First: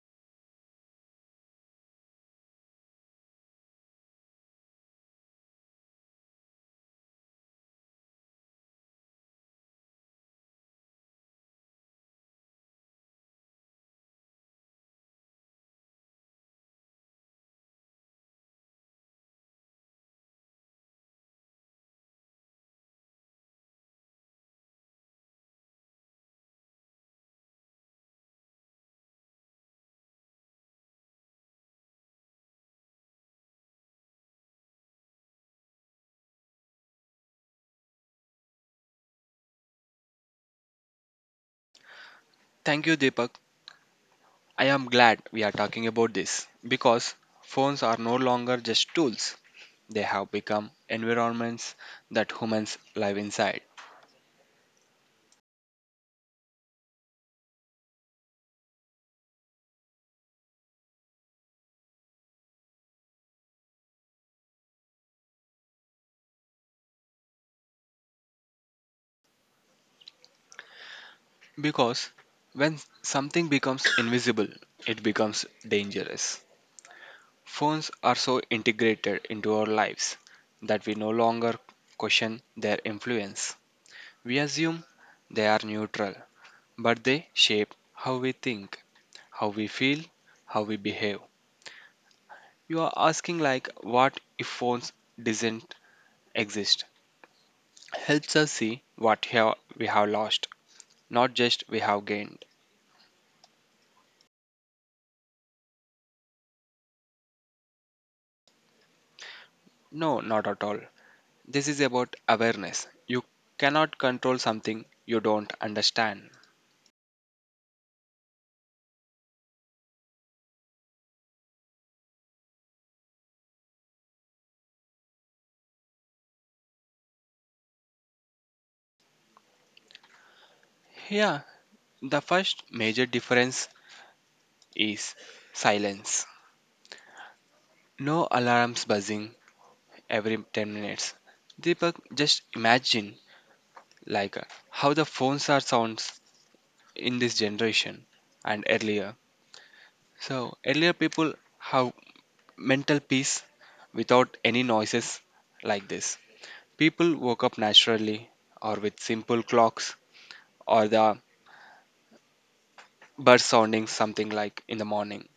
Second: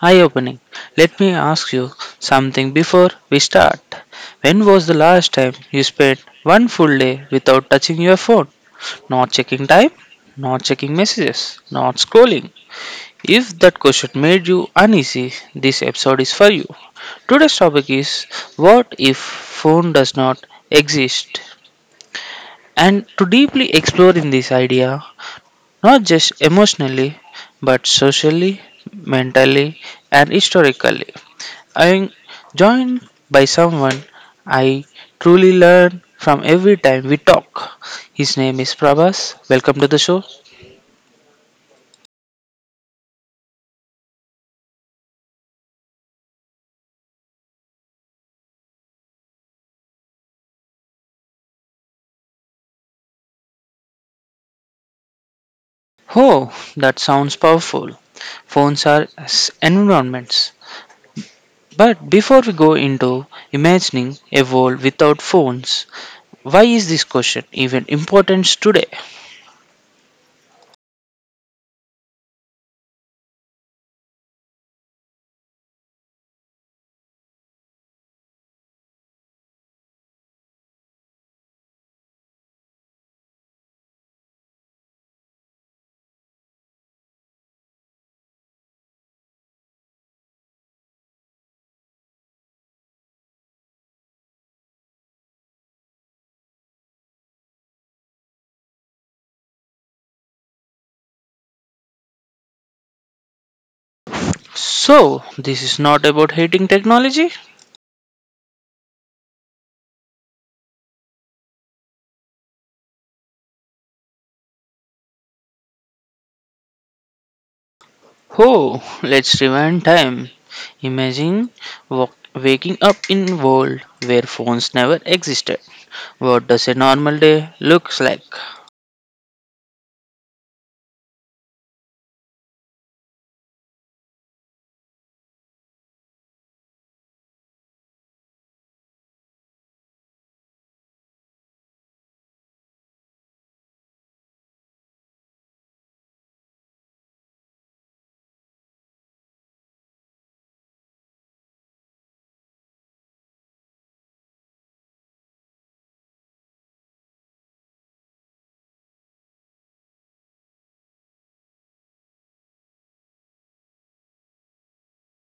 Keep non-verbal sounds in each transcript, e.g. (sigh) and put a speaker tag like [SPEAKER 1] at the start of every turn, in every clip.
[SPEAKER 1] eye-opening. Let me ask you something before we start. When was the last time you spent one full day without touching your phone? Not checking time, not checking messages, not scrolling. If that question made you uneasy, this episode is for you. Today's topic is: what if phone does not exist? And to deeply explore in this idea, not just emotionally, but socially, mentally, and historically, I am joined by someone I truly learn from every time we talk. His name is Prabhas. Welcome to the show.
[SPEAKER 2] Thank you, Deepak. I am glad we are talking about this because phones are no longer just tools, they have become environments that humans live inside.
[SPEAKER 1] Oh, that sounds powerful. Phones are environments. But before we go into imagining a world without phones, why is this question even important today?
[SPEAKER 2] Because when something becomes invisible, it becomes dangerous. Phones are so integrated into our lives that we no longer question their influence. We assume they are neutral, but they shape how we think, how we feel, how we behave. You are asking like what if phones doesn't exist? Helps us see what have we have lost, not just we have gained.
[SPEAKER 1] So, this is not about hating technology?
[SPEAKER 2] No, not at all. This is about awareness. You cannot control something you don't understand.
[SPEAKER 1] Oh, let's rewind time. Imagine wa- waking up in a world where phones never existed. What does a normal day looks like?
[SPEAKER 2] Yeah, the first major difference is silence. No alarms buzzing every 10 minutes. Deepak, just imagine like how the phones are sounds in this generation and earlier. So earlier people have mental peace without any noises like this. People woke up naturally or with simple clocks or the bird sounding something like in the morning.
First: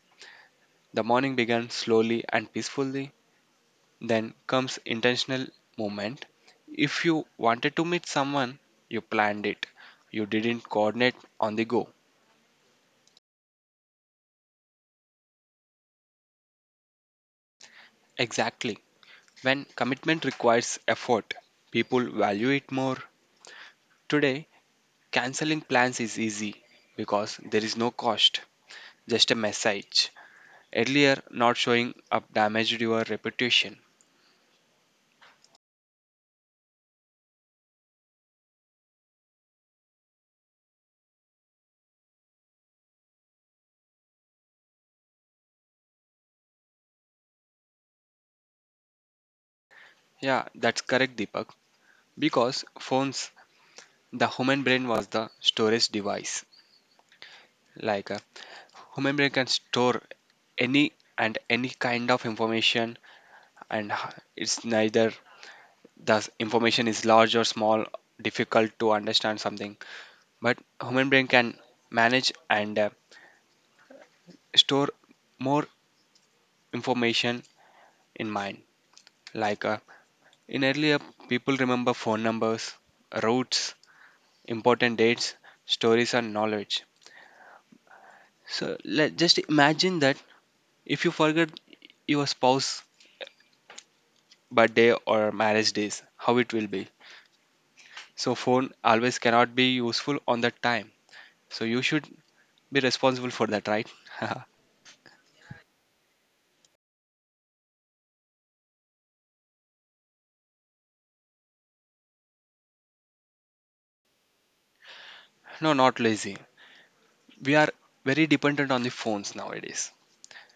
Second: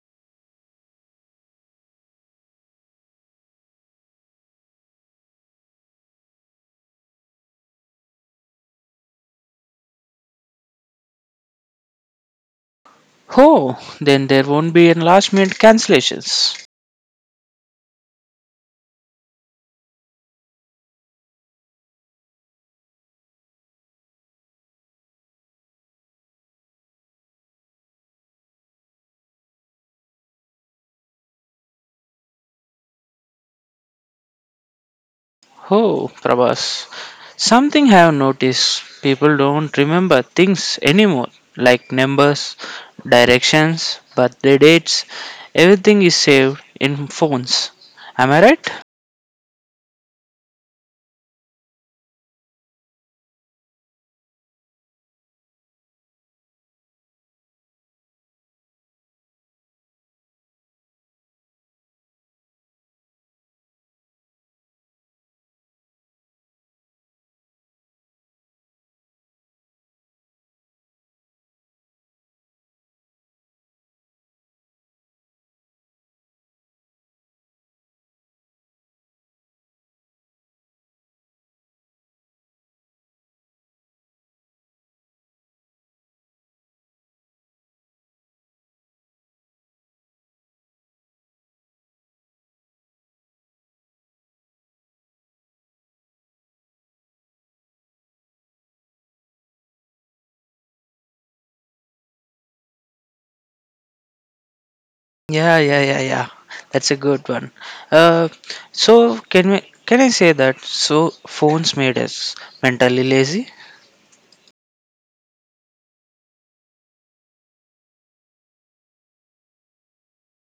[SPEAKER 2] The morning began slowly and peacefully, then comes intentional movement. If you wanted to meet someone, you planned it. You didn't coordinate on the go.
[SPEAKER 1] Oh, then there won't be any last minute cancellations.
[SPEAKER 2] Exactly. When commitment requires effort, people value it more. Today, canceling plans is easy because there is no cost, just a message. Earlier, not showing up damaged your reputation.
[SPEAKER 1] Oh, Prabhas, something I have noticed, people don't remember things anymore, like numbers, directions, birthday dates. Everything is saved in phones. Am I right?
[SPEAKER 2] Yeah, that's correct, Deepak. Because phones, the human brain was the storage device. Like a human brain can store any and any kind of information, and it's neither the information is large or small, difficult to understand something. But human brain can manage and store more information in mind. Like in earlier, people remember phone numbers, routes, important dates, stories, and knowledge. So let just imagine that if you forget your spouse birthday or marriage days, how it will be. So phone always cannot be useful on that time. So you should be responsible for that, right?
[SPEAKER 1] Yeah, yeah, yeah, yeah. That's a good one. Uh, so can we, can I say that? So phones made us mentally lazy.
[SPEAKER 2] (laughs) No, not lazy. We are very dependent on the phones nowadays.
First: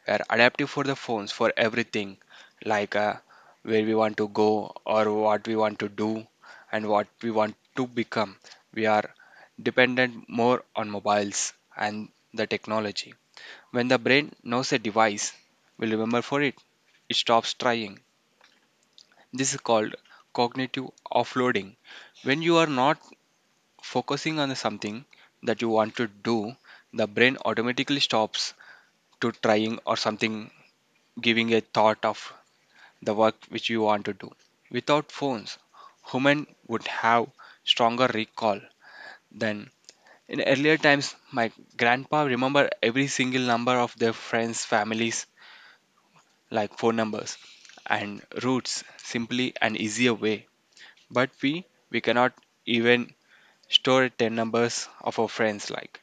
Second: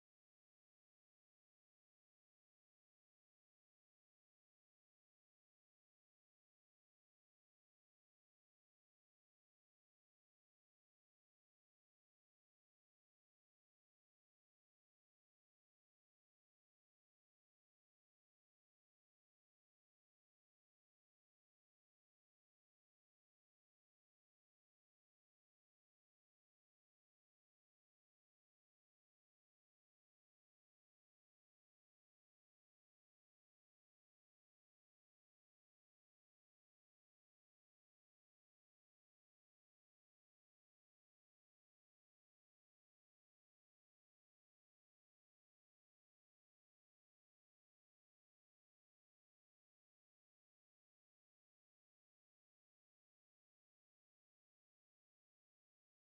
[SPEAKER 2] We are adaptive for the phones for everything, like where we want to go or what we want to do and what we want to become. We are dependent more on mobiles and the technology. When the brain knows a device will remember for it, it stops trying. This is called cognitive offloading. When you are not focusing on something that you want to do, the brain automatically stops to trying or something giving a thought of the work which you want to do. Without phones, human would have stronger recall than in earlier times. My grandpa remember every single number of their friends, families, like phone numbers and routes, simply an easier way. But we cannot even store 10 numbers of our friends like.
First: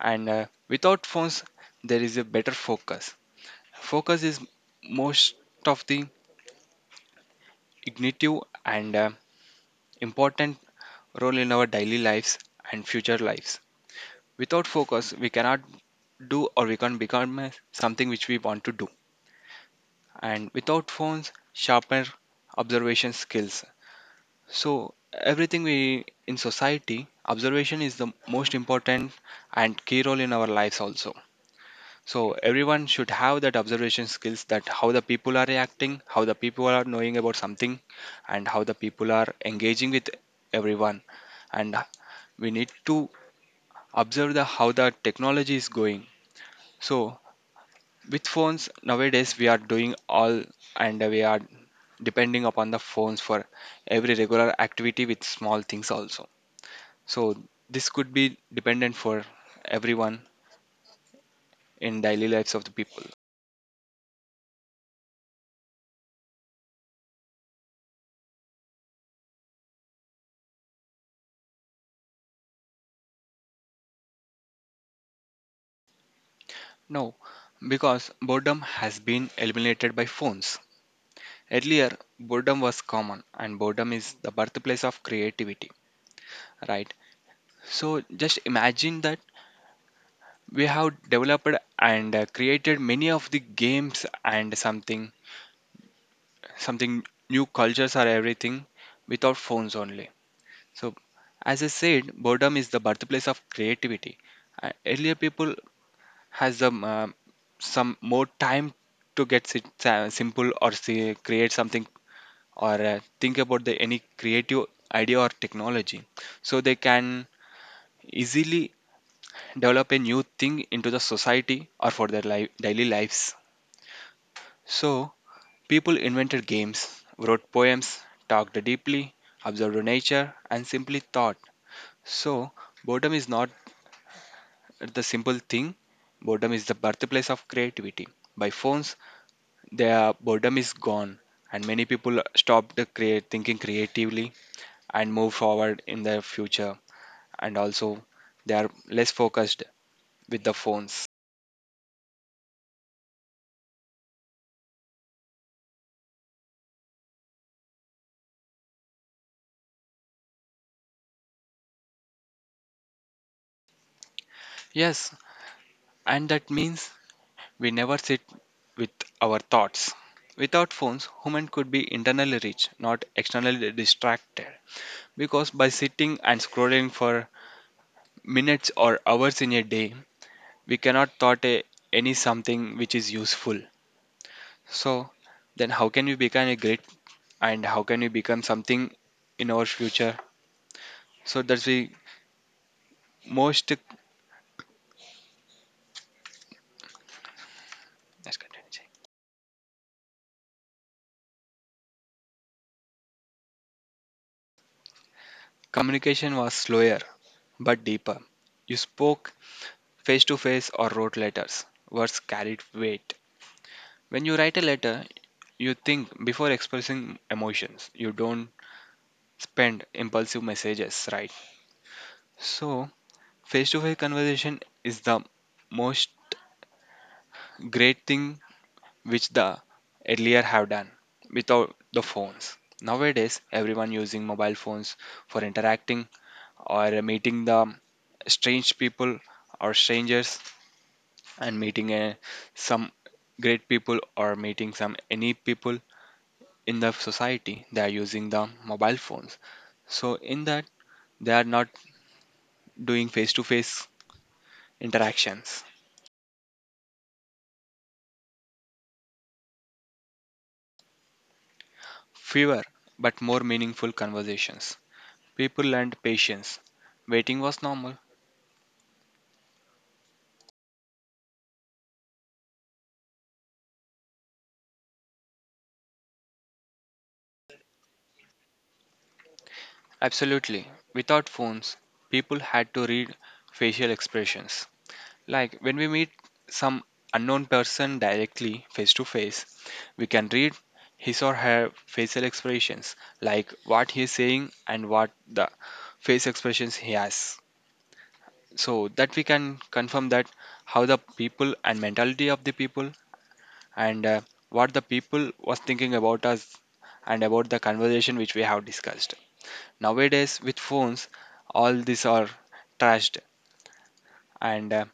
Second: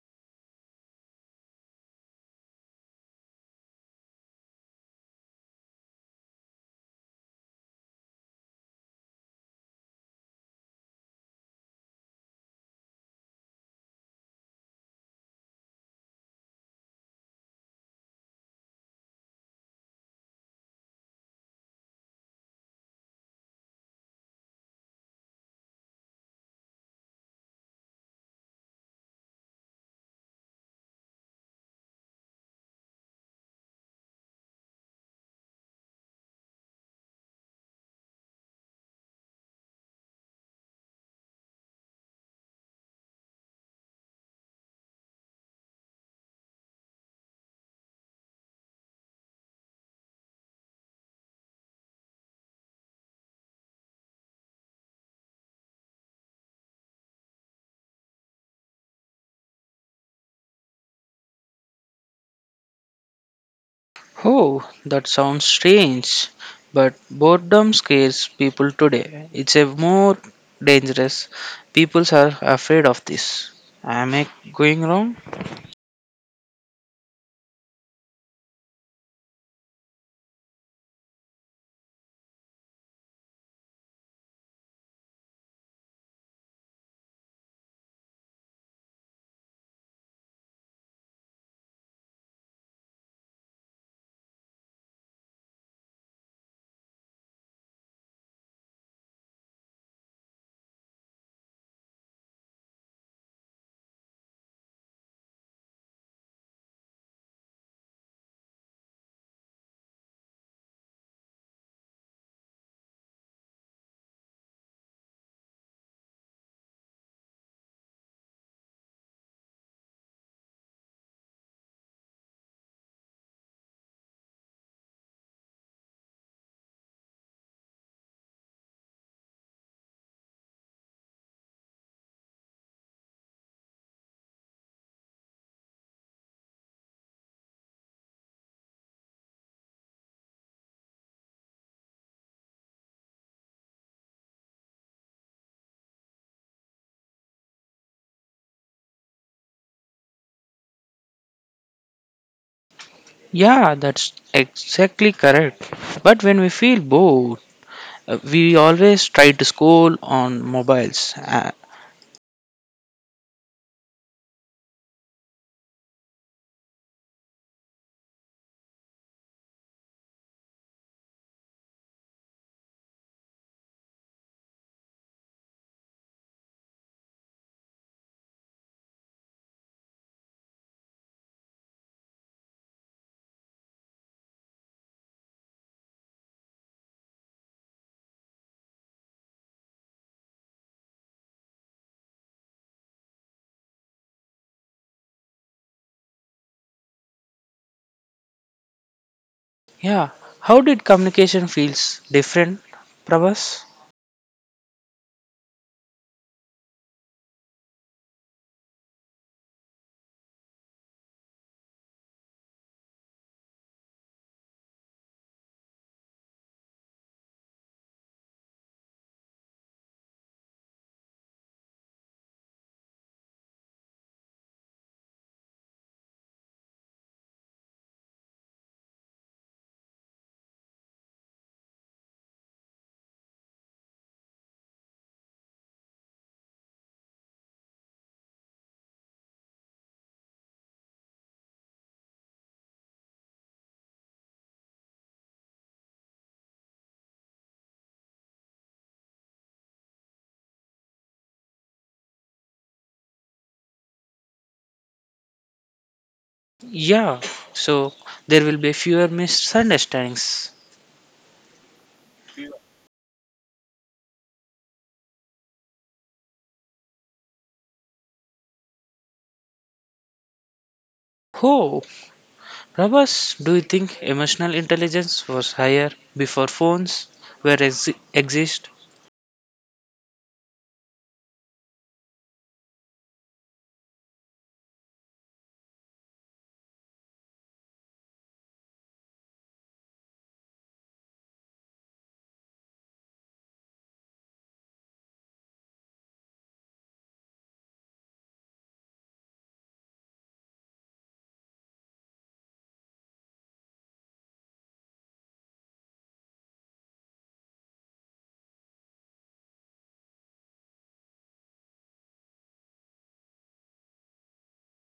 [SPEAKER 2] And without phones, there is a better focus. Focus is most of the ignitive and important role in our daily lives and future lives. Without focus, we cannot do or we can't become something which we want to do. And without phones, sharper observation skills. So everything we in society, observation is the most important and key role in our lives also. So everyone should have that observation skills that how the people are reacting, how the people are knowing about something, and how the people are engaging with everyone. And we need to observe the how the technology is going. So with phones nowadays we are doing all and we are depending upon the phones for every regular activity with small things also. So this could be dependent for everyone in daily lives of the people.
[SPEAKER 1] Oh, that sounds strange. But boredom scares people today. It's a more dangerous. People are afraid of this. Am I going wrong?
[SPEAKER 2] No, because boredom has been eliminated by phones. Earlier boredom was common and boredom is the birthplace of creativity, right? So just imagine that we have developed and created many of the games and something new cultures are everything without phones only. So as I said boredom is the birthplace of creativity. Earlier people has some more time to get simple or say create something or think about the any creative idea or technology. So they can easily develop a new thing into the society or for their life, daily lives. So, people invented games, wrote poems, talked deeply, observed nature, and simply thought. So, boredom is not the simple thing, boredom is the birthplace of creativity. By phones, their boredom is gone, and many people stopped create, thinking creatively and move forward in their future, and also they are less focused with the phones.
[SPEAKER 1] Yeah, that's exactly correct. But when we feel bored, we always try to scroll on mobiles.
[SPEAKER 2] Yes, and that means we never sit with our thoughts. Without phones, human could be internally rich, not externally distracted. Because by sitting and scrolling for minutes or hours in a day, we cannot thought a, any something which is useful. So then how can we become a great and how can we become something in our future? So that's the most, let's continue.
[SPEAKER 1] Yeah. How did communication feels different, Prabhas?
[SPEAKER 2] Communication was slower but deeper. You spoke face to face or wrote letters. Words carried weight. When you write a letter, you think before expressing emotions. You don't spend impulsive messages, right? So, face to face conversation is the most great thing which the earlier have done without the phones. Nowadays, everyone using mobile phones for interacting or meeting the strange people or strangers and meeting some great people or meeting some any people in the society they are using the mobile phones. So in that they are not doing face to face interactions.
[SPEAKER 1] Yeah. So there will be fewer misunderstandings.
[SPEAKER 2] Fewer but more meaningful conversations, people learned patience, waiting was normal.
[SPEAKER 1] Oh, Prabhas, do you think emotional intelligence was higher before phones were exist?
[SPEAKER 2] Absolutely. Without phones, people had to read facial expressions. Like when we meet some unknown person directly, face to face, we can read his or her facial expressions, like what he is saying and what the face expressions he has. So that we can confirm that how the people and mentality of the people and what the people was thinking about us and about the conversation which we have discussed. Nowadays with phones, all these are trashed and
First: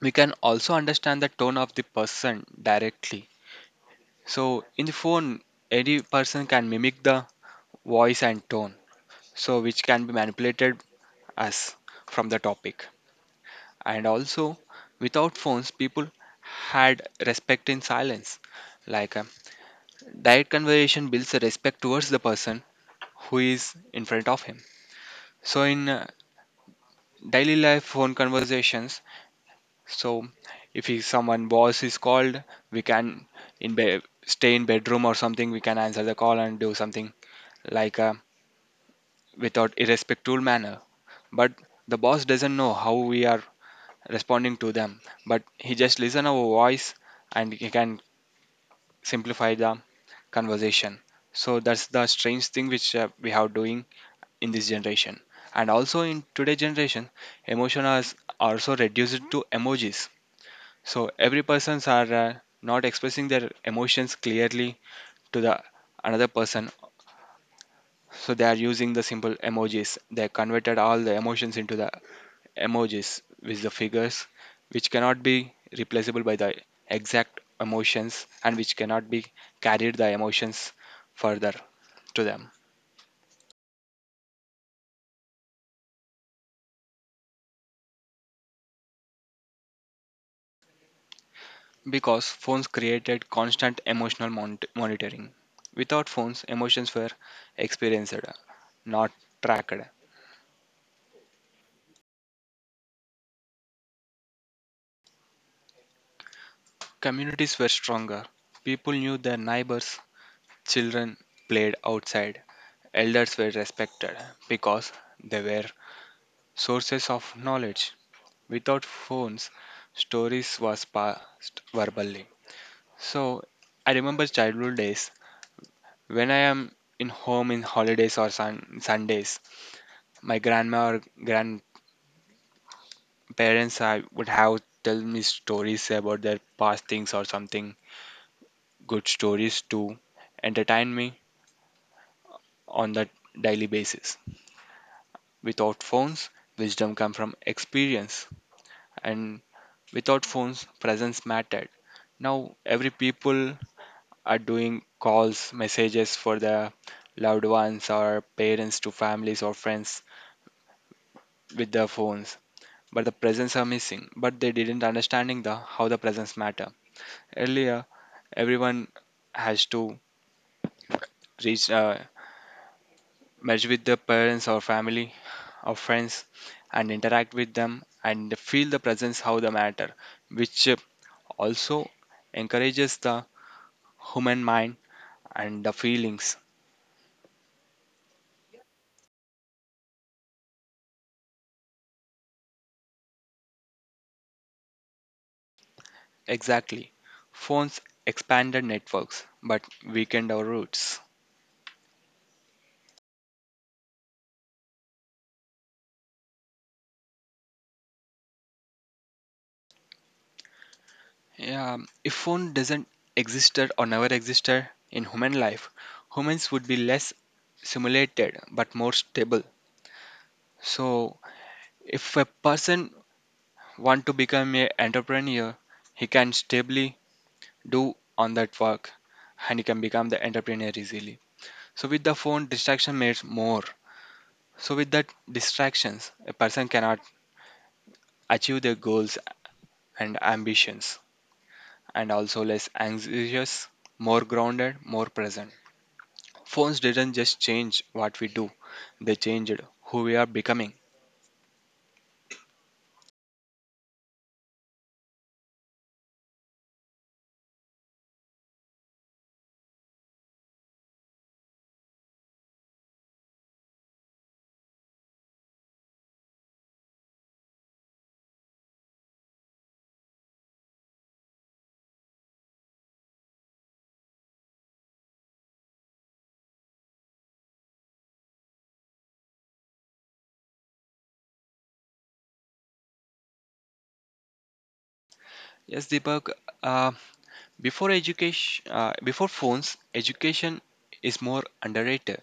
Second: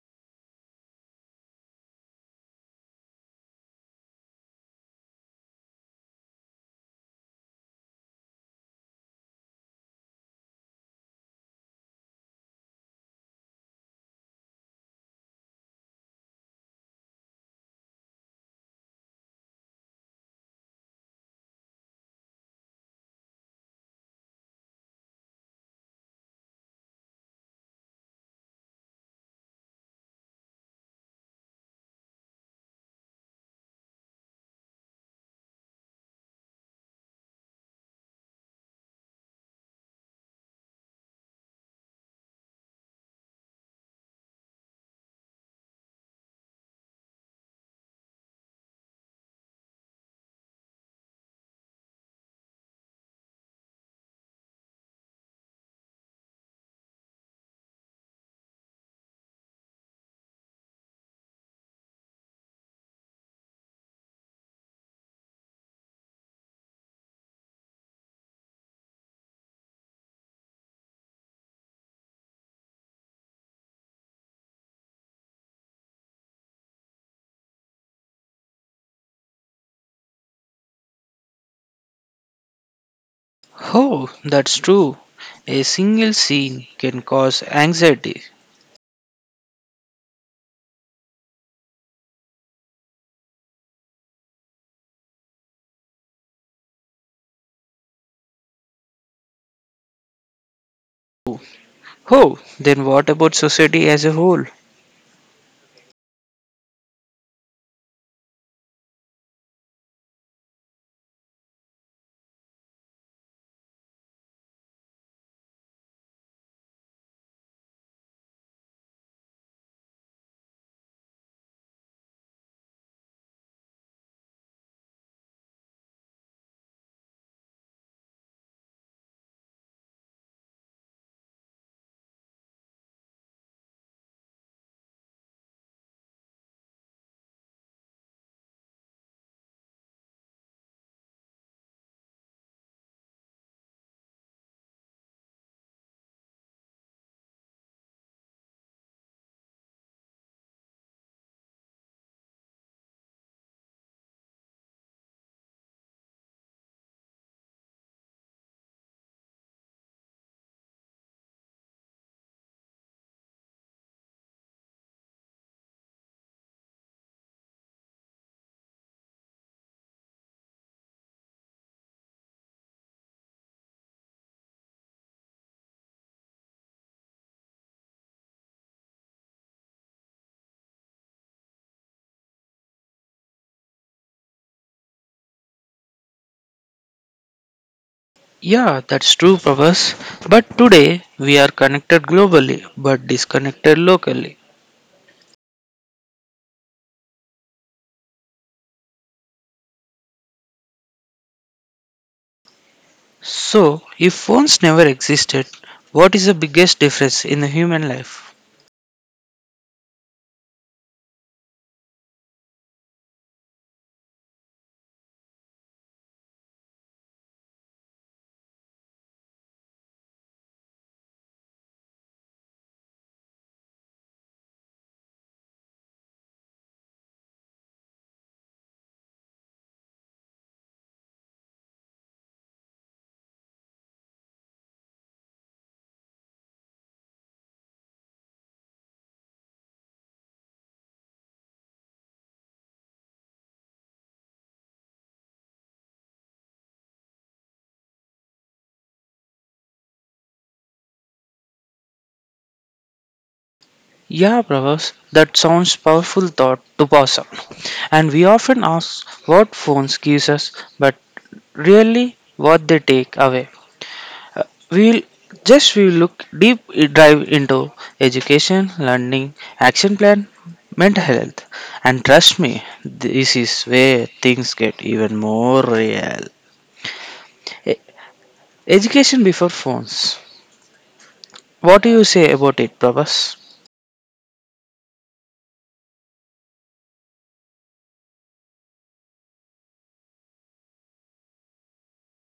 [SPEAKER 2] we can also understand the tone of the person directly. So in the phone, any person can mimic the voice and tone, so which can be manipulated as from the topic. And also, without phones, people had respect in silence. Like direct conversation builds a respect towards the person who is in front of him. So in daily life phone conversations, so if he, someone boss is called, we can stay in bedroom or something. We can answer the call and do something like without irrespectful manner. But the boss doesn't know how we are responding to them. But he just listen our voice and he can simplify the conversation. So that's the strange thing which we have doing in this generation. And also in today generation, emotions are also reduced to emojis. So every persons are not expressing their emotions clearly to the another person. So they are using the simple emojis. They converted all the emotions into the emojis with the figures, which cannot be replaceable by the exact emotions and which cannot be carried the emotions further to them.
[SPEAKER 1] Oh, that's true. A single scene can cause anxiety.
[SPEAKER 2] Because phones created constant emotional monitoring. Without phones, emotions were experienced, not tracked.
[SPEAKER 1] Oh, then what about society as a whole?
[SPEAKER 2] Communities were stronger. People knew their neighbors, children played outside, elders were respected because they were sources of knowledge. Without phones, stories was passed verbally. So I remember childhood days when I am in home in holidays or Sundays. My grandma or grandparents I would have tell me stories about their past things or something good stories to entertain me on that daily basis. Without phones, wisdom come from experience, and without phones, presence mattered. Now every people are doing calls, messages for their loved ones or parents to families or friends with their phones, but the presence are missing. But they didn't understanding the how the presence matter. Earlier, everyone has to reach merge with the parents or family or friends and interact with them and feel the presence how the matter which also encourages the human mind and the feelings.
[SPEAKER 1] Yeah, that's true, Prabhas. But today we are connected globally but disconnected locally.
[SPEAKER 2] Exactly. Phones expanded networks but weakened our roots.
[SPEAKER 1] So, if phones never existed, what is the biggest difference in the human life?
[SPEAKER 2] Yeah, if phone doesn't existed or never existed in human life, humans would be less simulated but more stable. So if a person want to become a entrepreneur, he can stably do on that work and he can become the entrepreneur easily. So with the phone, distraction makes more. So with that distractions, a person cannot achieve their goals and ambitions and also less anxious, more grounded, more present. Phones didn't just change what we do, they changed who we are becoming.
[SPEAKER 1] Yeah, Pravas, that sounds powerful thought to pass on. And we often ask what phones gives us, but really what they take away. We'll just we look deep dive into education, learning, action plan, mental health. And trust me, this is where things get even more real. E- Education before phones. What do you say about it, Prabhas?
[SPEAKER 2] Yes, Deepak, uh, before education, before phones, education is more underrated.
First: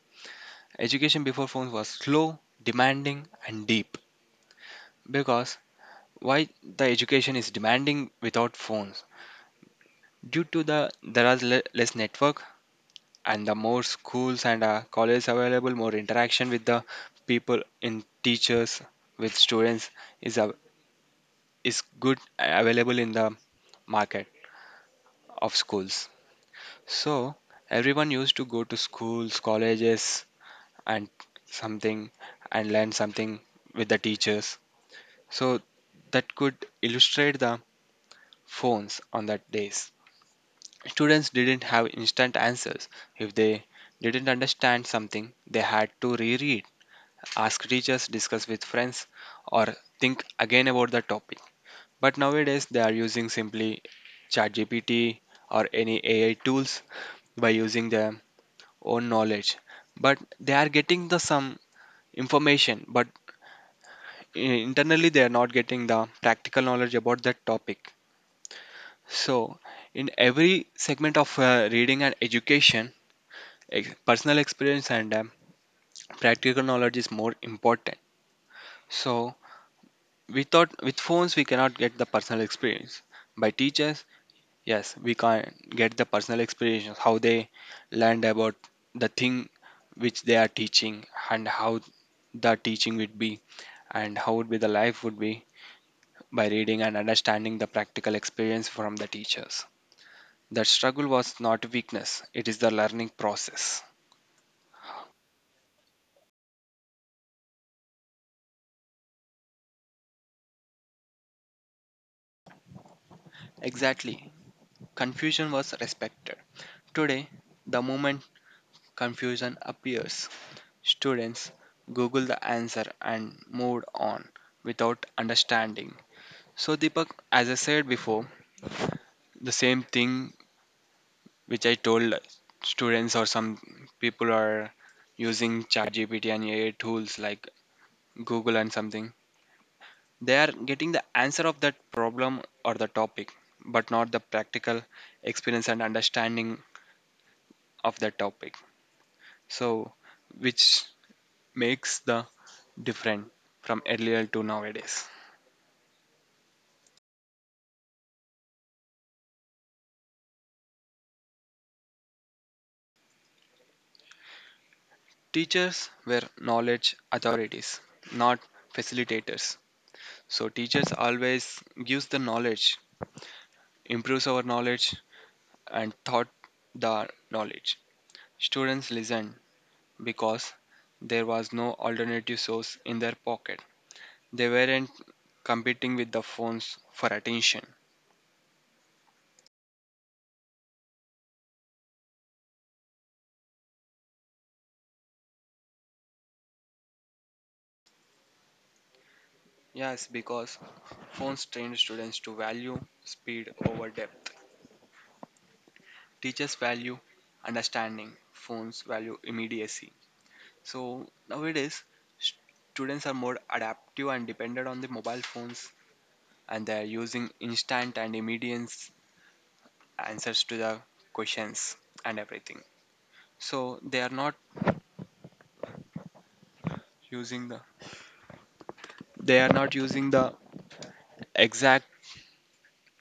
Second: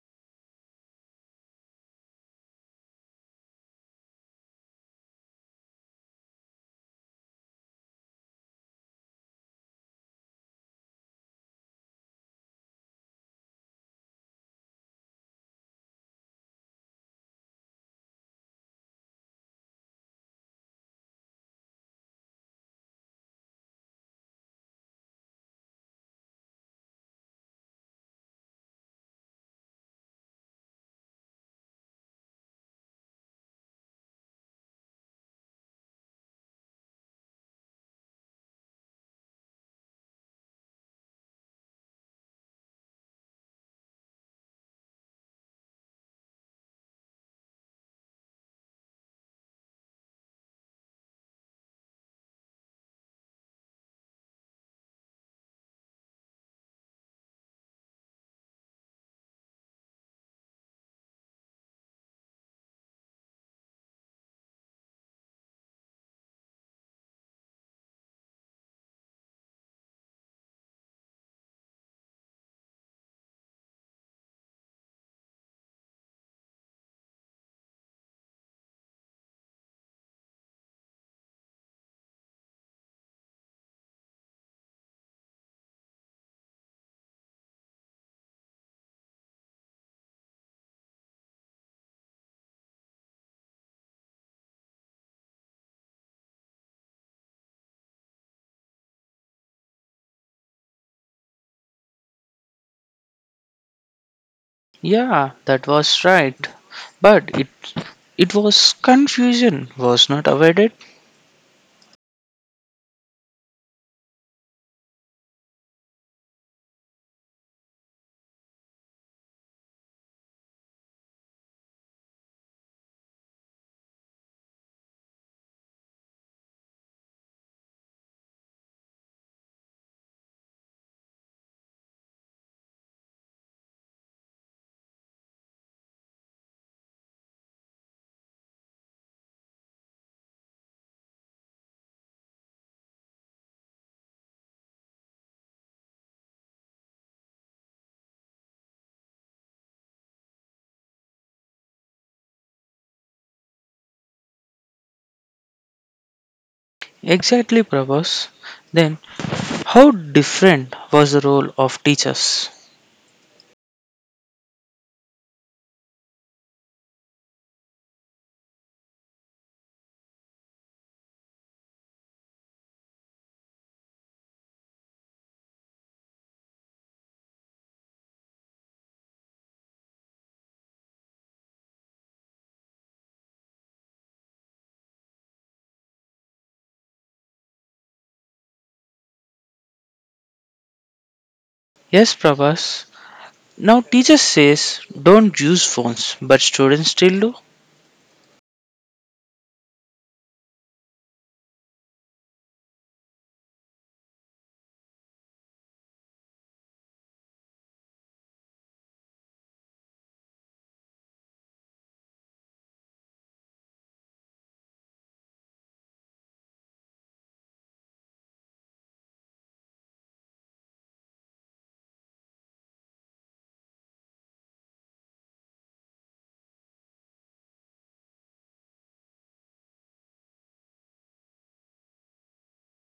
[SPEAKER 2] Education before phones was slow, demanding, and deep. Because why the education is demanding without phones? Due to the there are less network and the more schools and colleges available, more interaction with the people in teachers with students is a is good available in the market of schools. So everyone used to go to schools, colleges, and something and learn something with the teachers. So that could illustrate the phones on that days. Students didn't have instant answers. If they didn't understand something, they had to reread, ask teachers, discuss with friends, or think again about the topic. But nowadays they are using simply ChatGPT or any AI tools by using their own knowledge. But they are getting the some information, but i- internally they are not getting the practical knowledge about that topic. So, in every segment of reading and education, personal experience and practical knowledge is more important. So, without with phones, we cannot get the personal experience. By teachers, yes, we can get the personal experience, how they learned about the thing which they are teaching and how the teaching would be and how would be the life would be by reading and understanding the practical experience from the teachers. That struggle was not weakness, it is the learning process.
[SPEAKER 1] Yeah, that was right. But it was confusion was not avoided.
[SPEAKER 2] Exactly. Confusion was respected. Today, the moment confusion appears, students Google the answer and move on without understanding. So, Deepak, as I said before, the same thing which I told students or some people are using ChatGPT and AI tools like Google and something. They are getting the answer of that problem or the topic, but not the practical experience and understanding of that topic. So, which makes the different from earlier to nowadays.
[SPEAKER 1] Exactly, Prabhas. Then, how different was the role of teachers?
[SPEAKER 2] Teachers were knowledge authorities, not facilitators. So teachers always gives the knowledge, improves our knowledge and taught the knowledge. Students listen because there was no alternative source in their pocket. They weren't competing with the phones for attention.
[SPEAKER 1] Yes, Prabhas. Now, teachers says don't use phones, but students still do.
[SPEAKER 2] Yes, because phones train students to value speed over depth. Teachers value understanding, phones value immediacy. So nowadays, students are more adaptive and dependent on the mobile phones, and they are using instant and immediate answers to the questions and everything. So they are not using the they are not using the exact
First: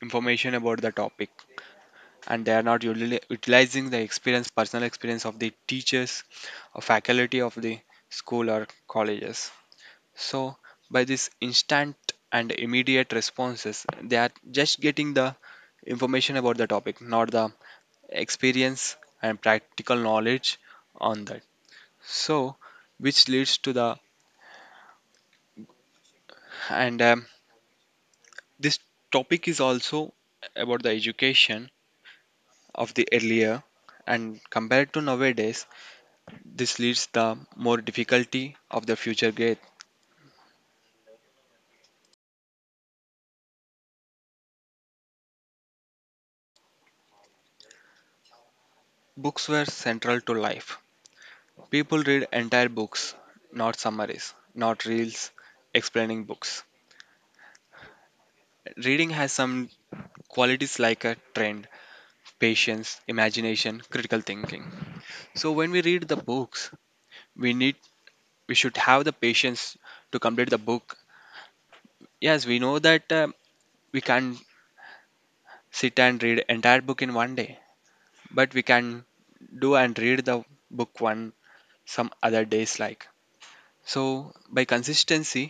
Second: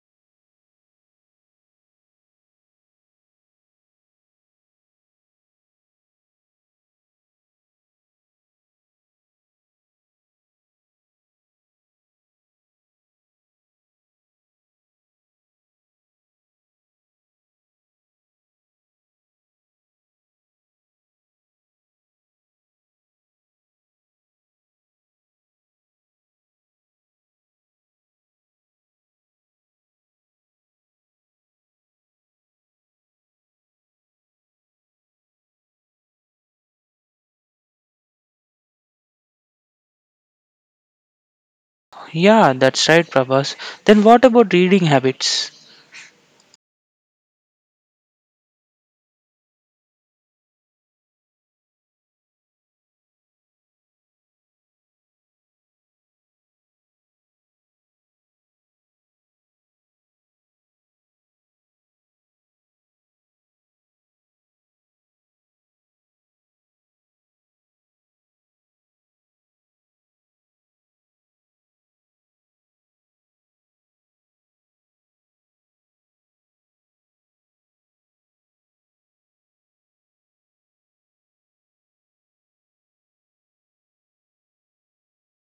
[SPEAKER 2] information about the topic and they are not utilizing the experience, personal experience of the teachers or faculty of the school or colleges. So, by this instant and immediate responses, they are just getting the information about the topic, not the experience and practical knowledge on that. So, which leads to the and this topic is also about the education of the earlier and compared to nowadays. This leads the more difficulty of the future grade.
[SPEAKER 1] Yeah, that's right, Prabhas. Then what about reading habits?
[SPEAKER 2] Books were central to life. People read entire books, not summaries, not reels explaining books. Reading has some qualities like a trend, patience, imagination, critical thinking. So when we read the books, we need we should have the patience to complete the book. Yes, we know that we can sit and read entire book in one day, but we can do and read the book one some other days like. So, by consistency,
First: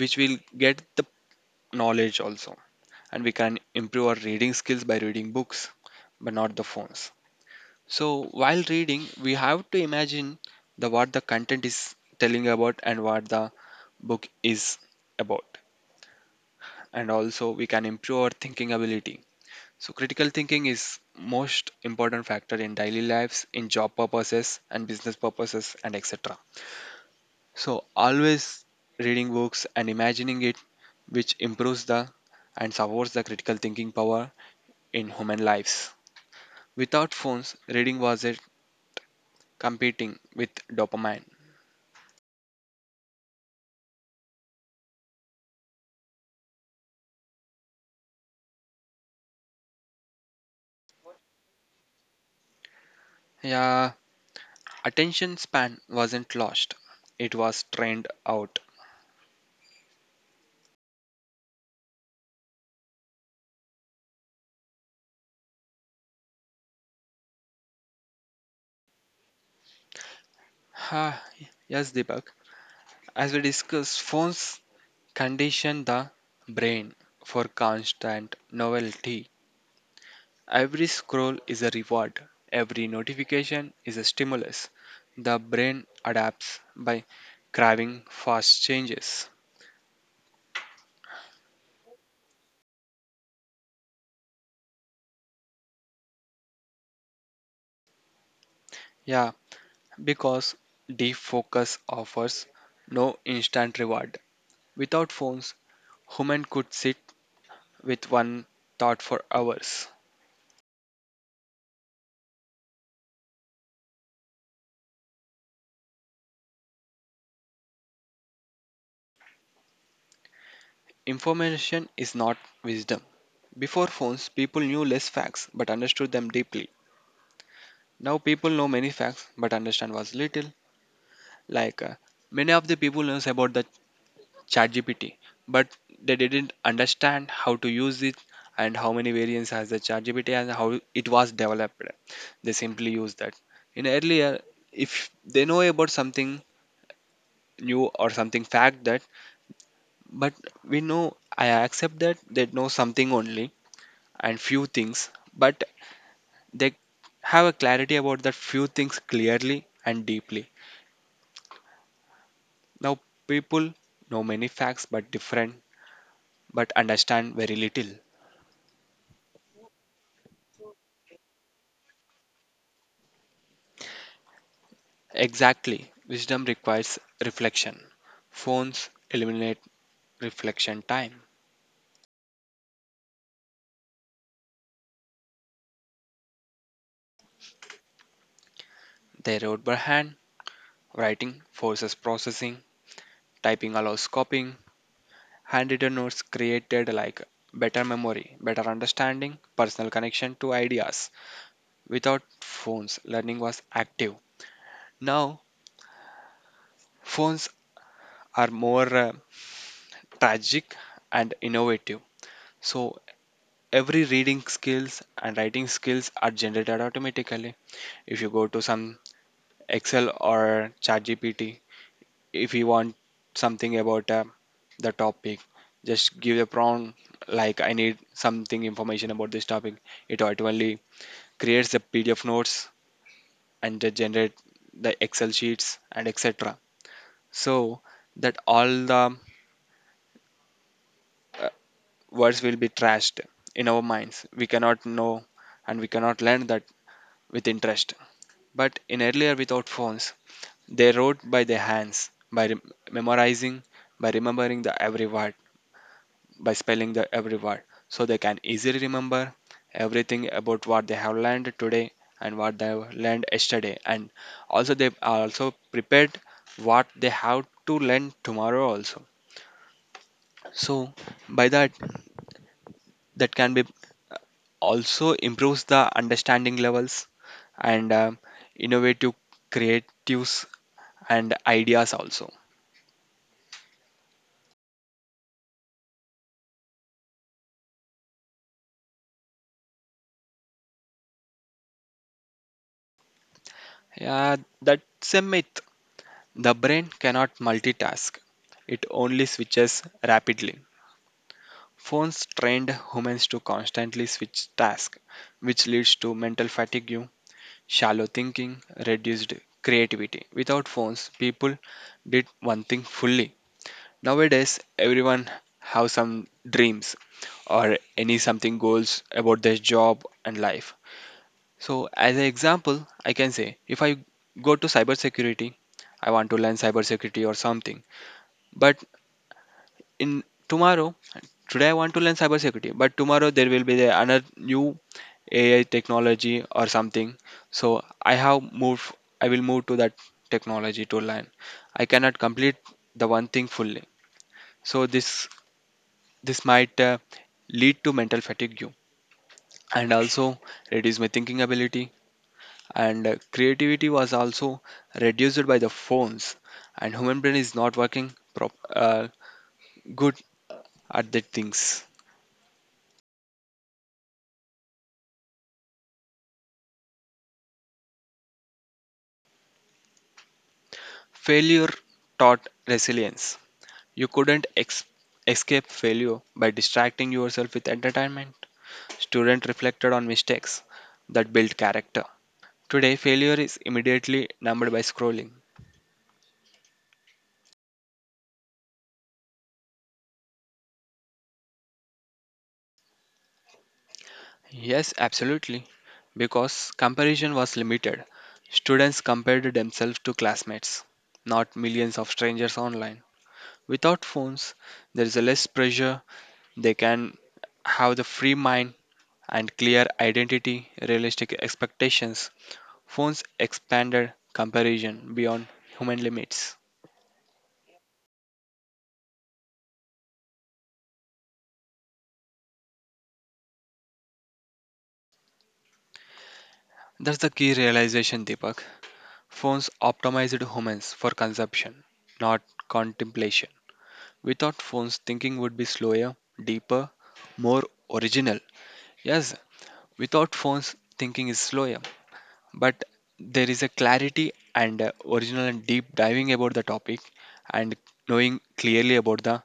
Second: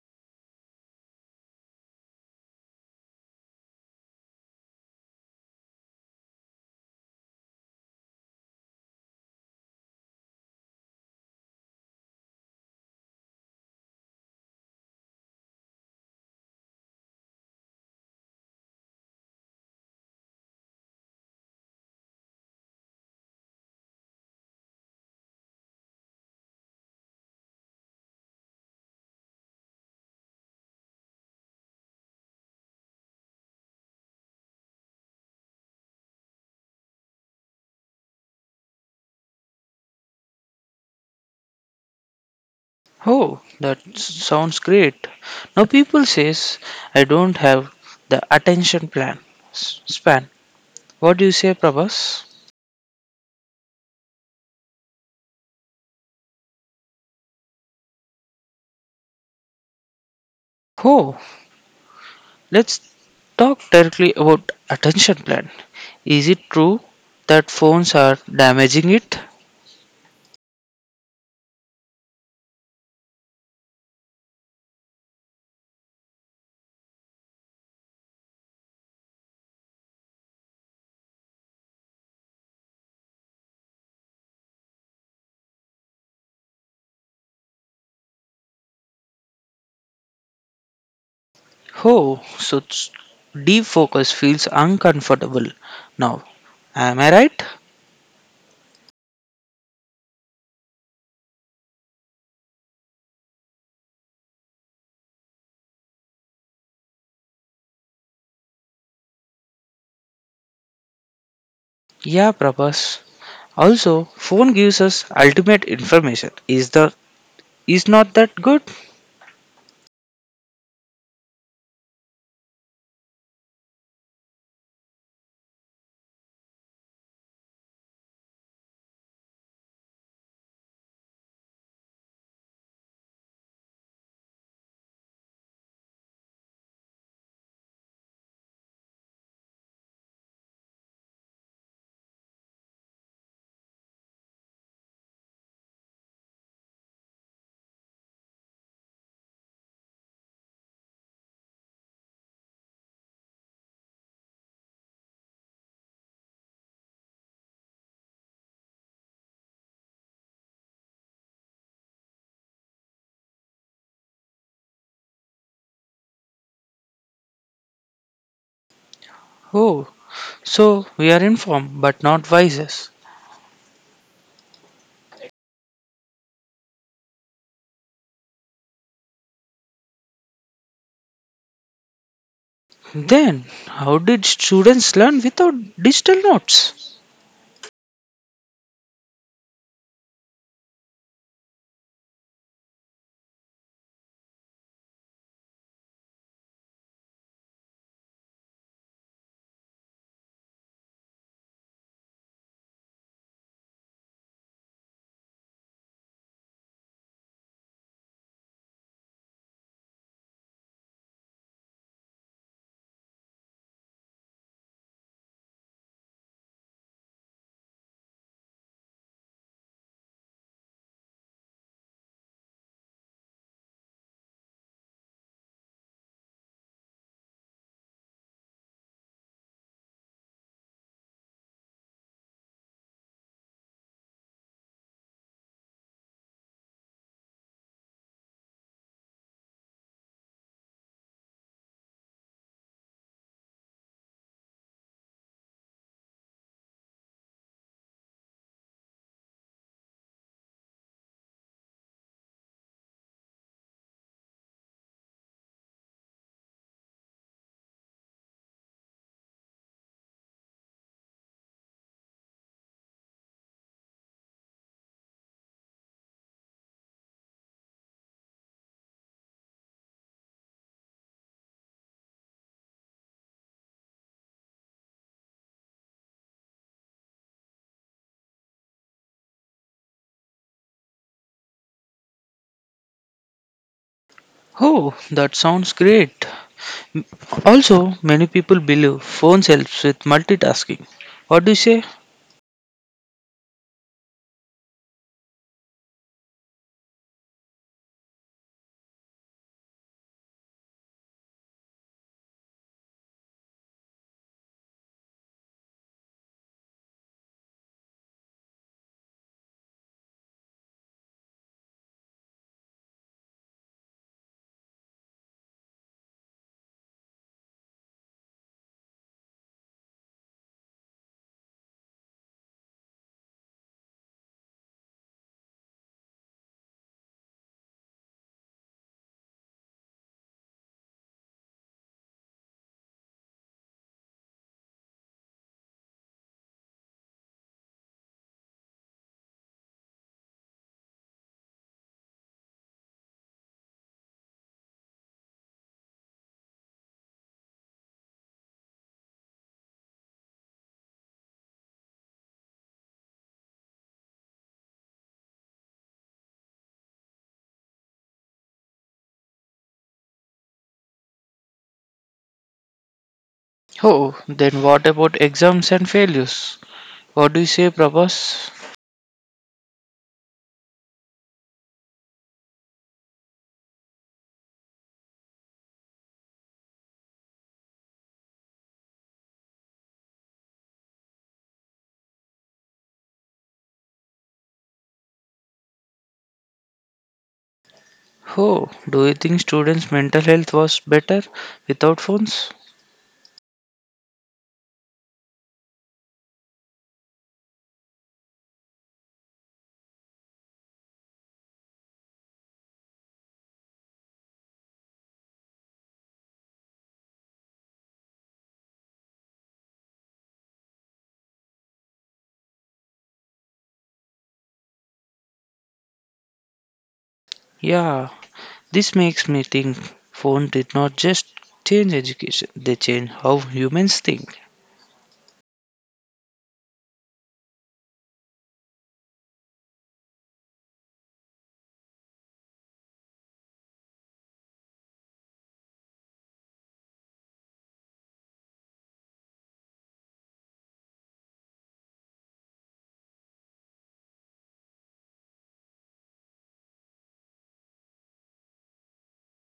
[SPEAKER 2] which we'll get the knowledge also, and we can improve our reading skills by reading books, but not the phones. So, while reading, we have to imagine the what the content is telling about and what the book is about. And also, we can improve our thinking ability. So, critical thinking is most important factor in daily lives, in job purposes and business purposes, and etc. So always reading books and imagining it, which improves the and supports the critical thinking power in human lives. Without phones, reading was it competing with dopamine.
[SPEAKER 1] Oh, that sounds great. Now people says I don't have the attention plan span. What do you say, Prabhas?
[SPEAKER 2] Yeah, attention span wasn't lost; it was trained out.
[SPEAKER 1] Oh, let's talk directly about attention plan. Is it true that phones are damaging it?
[SPEAKER 2] Ha, yes, Deepak. As we discussed, phones condition the brain for constant novelty. Every scroll is a reward, every notification is a stimulus. The brain adapts by craving fast changes.
[SPEAKER 1] Oh, so deep focus feels uncomfortable now. Am I right?
[SPEAKER 2] Yeah, because deep focus offers no instant reward. Without phones, human could sit with one thought for hours.
[SPEAKER 1] Yeah, Prabhas. Also, phone gives us ultimate information. Is the is not that good?
[SPEAKER 2] Information is not wisdom. Before phones, people knew less facts but understood them deeply. Now people know many facts but understand was little. Like many of the people knows about the ChatGPT, but they didn't understand how to use it and how many variants has the ChatGPT and how it was developed. They simply use that. In earlier, if they know about something new or something fact that, but we know I accept that they know something only and few things, but they have a clarity about that few things clearly and deeply. Now people know many facts but different but understand very little.
[SPEAKER 1] Oh, so we are informed but not wisest.
[SPEAKER 2] Exactly. Wisdom requires reflection. Phones eliminate reflection time.
[SPEAKER 1] Then, how did students learn without digital notes?
[SPEAKER 2] They wrote by hand. Writing forces processing. Typing allows copying. Handwritten notes created like better memory, better understanding, personal connection to ideas. Without phones, learning was active. Now, phones are more tragic and innovative. So, every reading skills and writing skills are generated automatically if you go to some Excel or ChatGPT. If you want something about the topic, just give a prompt like I need something information about this topic. It automatically creates the PDF notes and they generate the Excel sheets and etc. So that all the uh, words will be trashed in our minds. We cannot know and we cannot learn that with interest. But in earlier without phones, they wrote by their hands, by memorizing, by remembering the every word, by spelling the every word, so they can easily remember everything about what they have learned today and what they have learned yesterday. And also, they are also prepared what they have to learn tomorrow also. So, by that, that can be also improves the understanding levels and innovative creatives and ideas also.
[SPEAKER 1] Oh, that sounds great. Also, many people believe phones helps with multitasking. What do you say?
[SPEAKER 2] Yeah, that's a myth. The brain cannot multitask, it only switches rapidly. Phones trained humans to constantly switch tasks, which leads to mental fatigue, shallow thinking, reduced creativity. Without phones, people did one thing fully. Nowadays, everyone have some dreams or any something goals about their job and life. So, as an example, I can say if I go to cybersecurity, I want to learn cybersecurity or something but in tomorrow today I want to learn cybersecurity but tomorrow there will be the another new AI technology or something, so I will move to that technology to learn. I cannot complete the one thing fully. So this might lead to mental fatigue you, and also reduce my thinking ability and creativity was also reduced by the phones and human brain is not working good at the things.
[SPEAKER 1] Oh, then what about exams and failures? What do you say, Prabhas?
[SPEAKER 2] Failure taught resilience. You couldn't escape failure by distracting yourself with entertainment. Students reflected on mistakes that built character. Today, failure is immediately numbed by scrolling.
[SPEAKER 1] Oh, do you think students' mental health was better without phones?
[SPEAKER 2] Yes, absolutely. Because comparison was limited. Students compared themselves to classmates, not millions of strangers online. Without phones, there is a less pressure. They can have the free mind and clear identity, realistic expectations. Phones expanded comparison beyond human limits.
[SPEAKER 1] Yeah, this makes me think phones did not just change education, they changed how humans think.
[SPEAKER 2] That's the key realization, Deepak. Phones optimized humans for consumption, not contemplation. Without phones, thinking would be slower, deeper, more original. Yes, without phones, thinking is slower, but there is a clarity and original and deep diving about the topic and knowing clearly about the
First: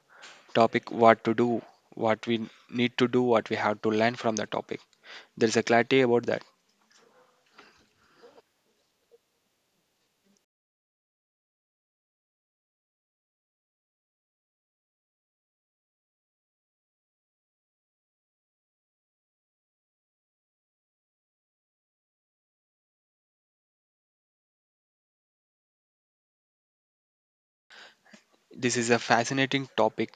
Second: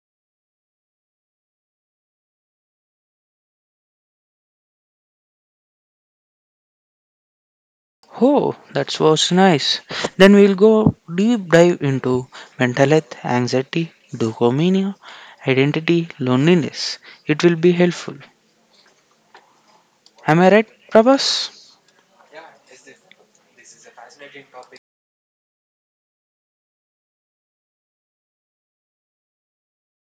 [SPEAKER 2] topic what to do, what we need to do, what we have to learn from the topic. There is a clarity about that.
[SPEAKER 1] Oh, that was nice. Then we'll go deep dive into mental health, anxiety, dopamine, identity, loneliness. It will be helpful. Am I right, Prabhas?
[SPEAKER 2] This is a fascinating topic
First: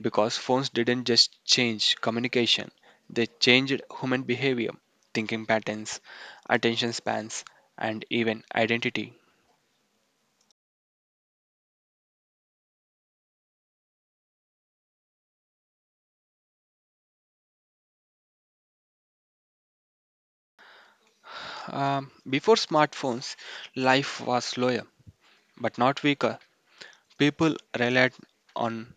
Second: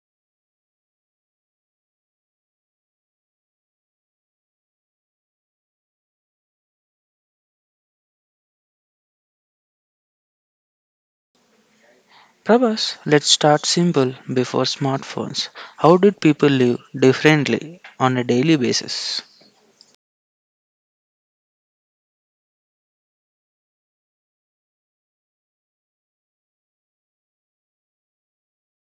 [SPEAKER 2] because phones didn't just change communication, they changed human behavior, thinking patterns, attention spans, and even identity.
[SPEAKER 1] Prabhas, let's start simple before smartphones. How did people live differently on a daily basis?
[SPEAKER 2] Before smartphones, life was slower but not weaker. People relied on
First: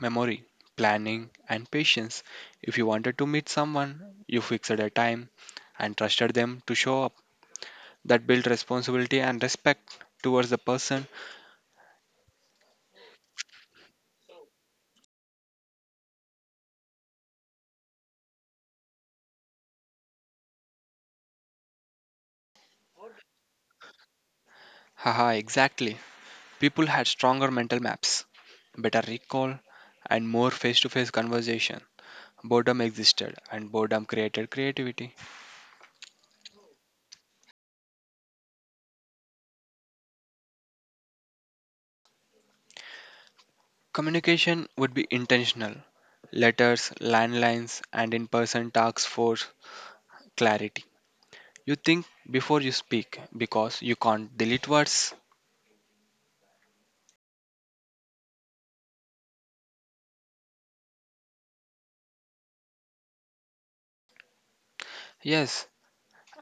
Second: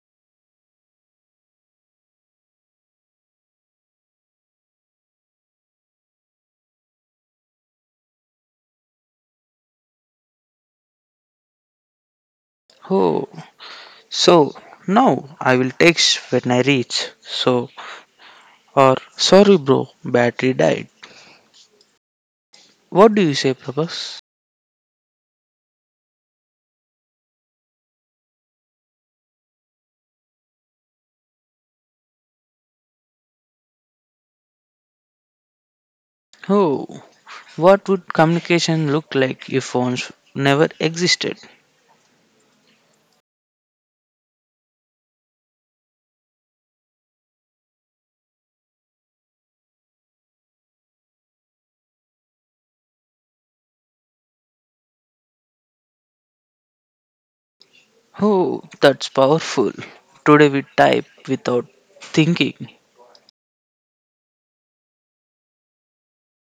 [SPEAKER 2] memory, planning, and patience. If you wanted to meet someone, you fixed a time and trusted them to show up. That built responsibility and respect towards the person.
[SPEAKER 1] Oh, so now I will text when I reach. So, or sorry, bro, battery died. What do you say, Prabhas?
[SPEAKER 2] Haha, exactly. People had stronger mental maps, better recall, and more face to face conversation. Boredom existed, and boredom created creativity.
[SPEAKER 1] Oh, what would communication look like if phones never existed?
[SPEAKER 2] Communication would be intentional. Letters, landlines, and in person talks for clarity. You think before you speak because you can't delete words.
[SPEAKER 1] Oh, that's powerful. Today we type without thinking.
[SPEAKER 2] Yes,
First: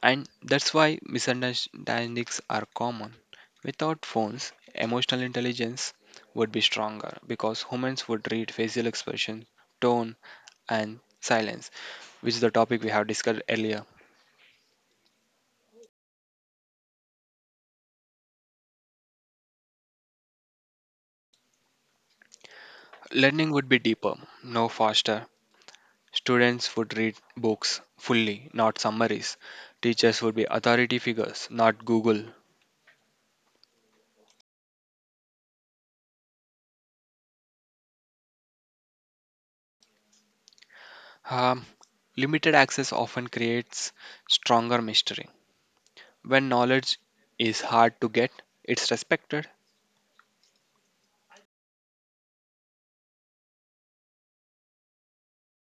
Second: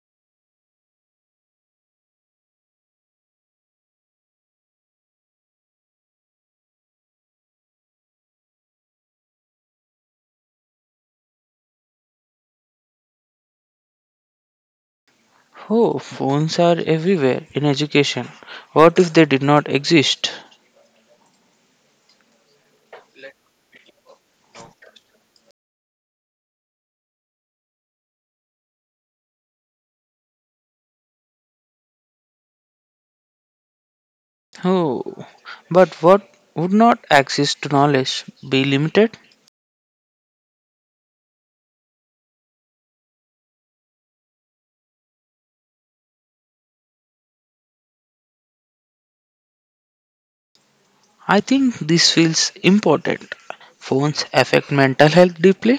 [SPEAKER 2] and that's why misunderstandings are common. Without phones, emotional intelligence would be stronger because humans would read facial expression, tone, and silence, which is the topic we have discussed earlier.
[SPEAKER 1] Oh, phones are everywhere in education. What if they did not exist?
[SPEAKER 2] Learning would be deeper, no faster. Students would read books fully, not summaries. Teachers would be authority figures, not Google.
[SPEAKER 1] Oh, but what would not access to knowledge be limited?
[SPEAKER 2] Um, limited access often creates stronger mystery. When knowledge is hard to get, it's respected.
[SPEAKER 1] I think this feels important. Phones affect mental health deeply.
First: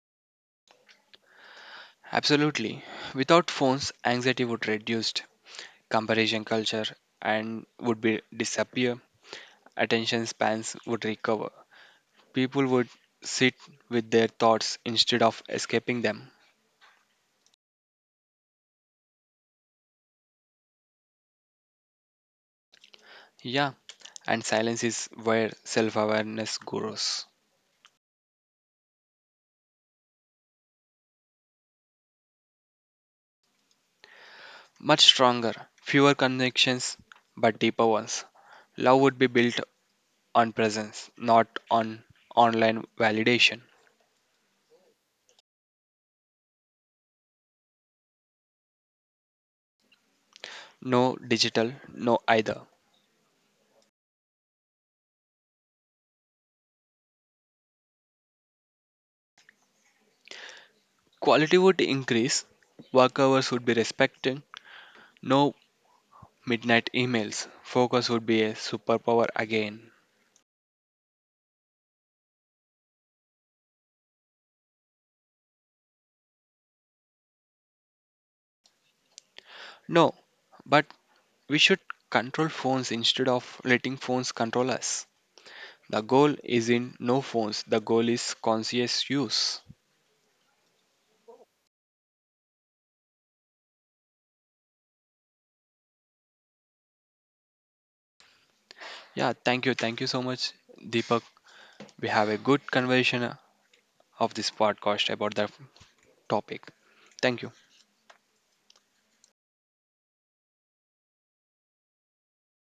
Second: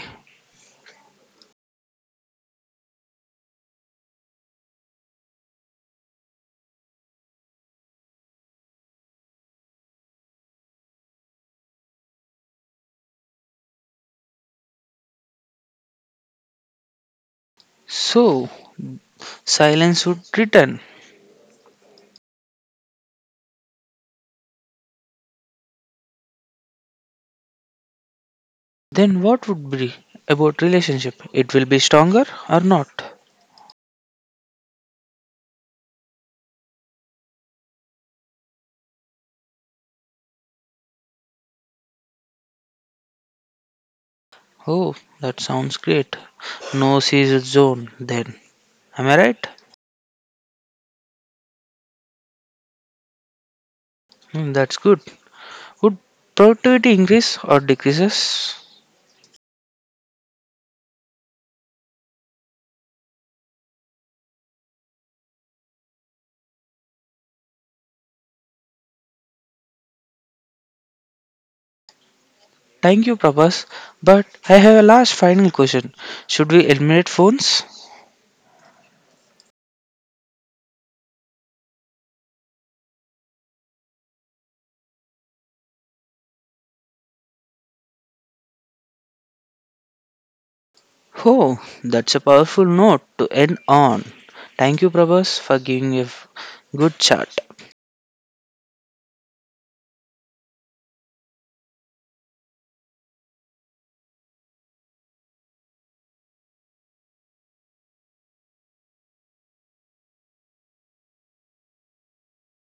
[SPEAKER 2] Absolutely. Without phones, anxiety would reduce, comparison culture and would be disappear, attention spans would recover. People would sit with their thoughts instead of escaping them.
[SPEAKER 1] So silence would return.
[SPEAKER 2] Yeah, and silence is where self-awareness grows.
[SPEAKER 1] Then what would be about relationship? It will be stronger or not?
[SPEAKER 2] Much stronger, fewer connections but deeper ones. Love would be built on presence, not on online validation.
[SPEAKER 1] Oh, that sounds great. No season zone then. Am I right?
[SPEAKER 2] No digital, no either.
[SPEAKER 1] Hmm, that's good. Would productivity increase or decreases?
[SPEAKER 2] Quality would increase, work hours would be respected, no midnight emails, focus would be a superpower again.
[SPEAKER 1] Thank you, Prabhas. But I have a last final question. Should we eliminate phones?
[SPEAKER 2] No, but we should control phones instead of letting phones control us. The goal is in no phones, the goal is conscious use.
[SPEAKER 1] Oh, that's a powerful note to end on. Thank you, Prabhas, for giving a good chat.
[SPEAKER 2] Yeah, thank you so much, Deepak. We have a good conversation of this podcast about the topic. Thank you.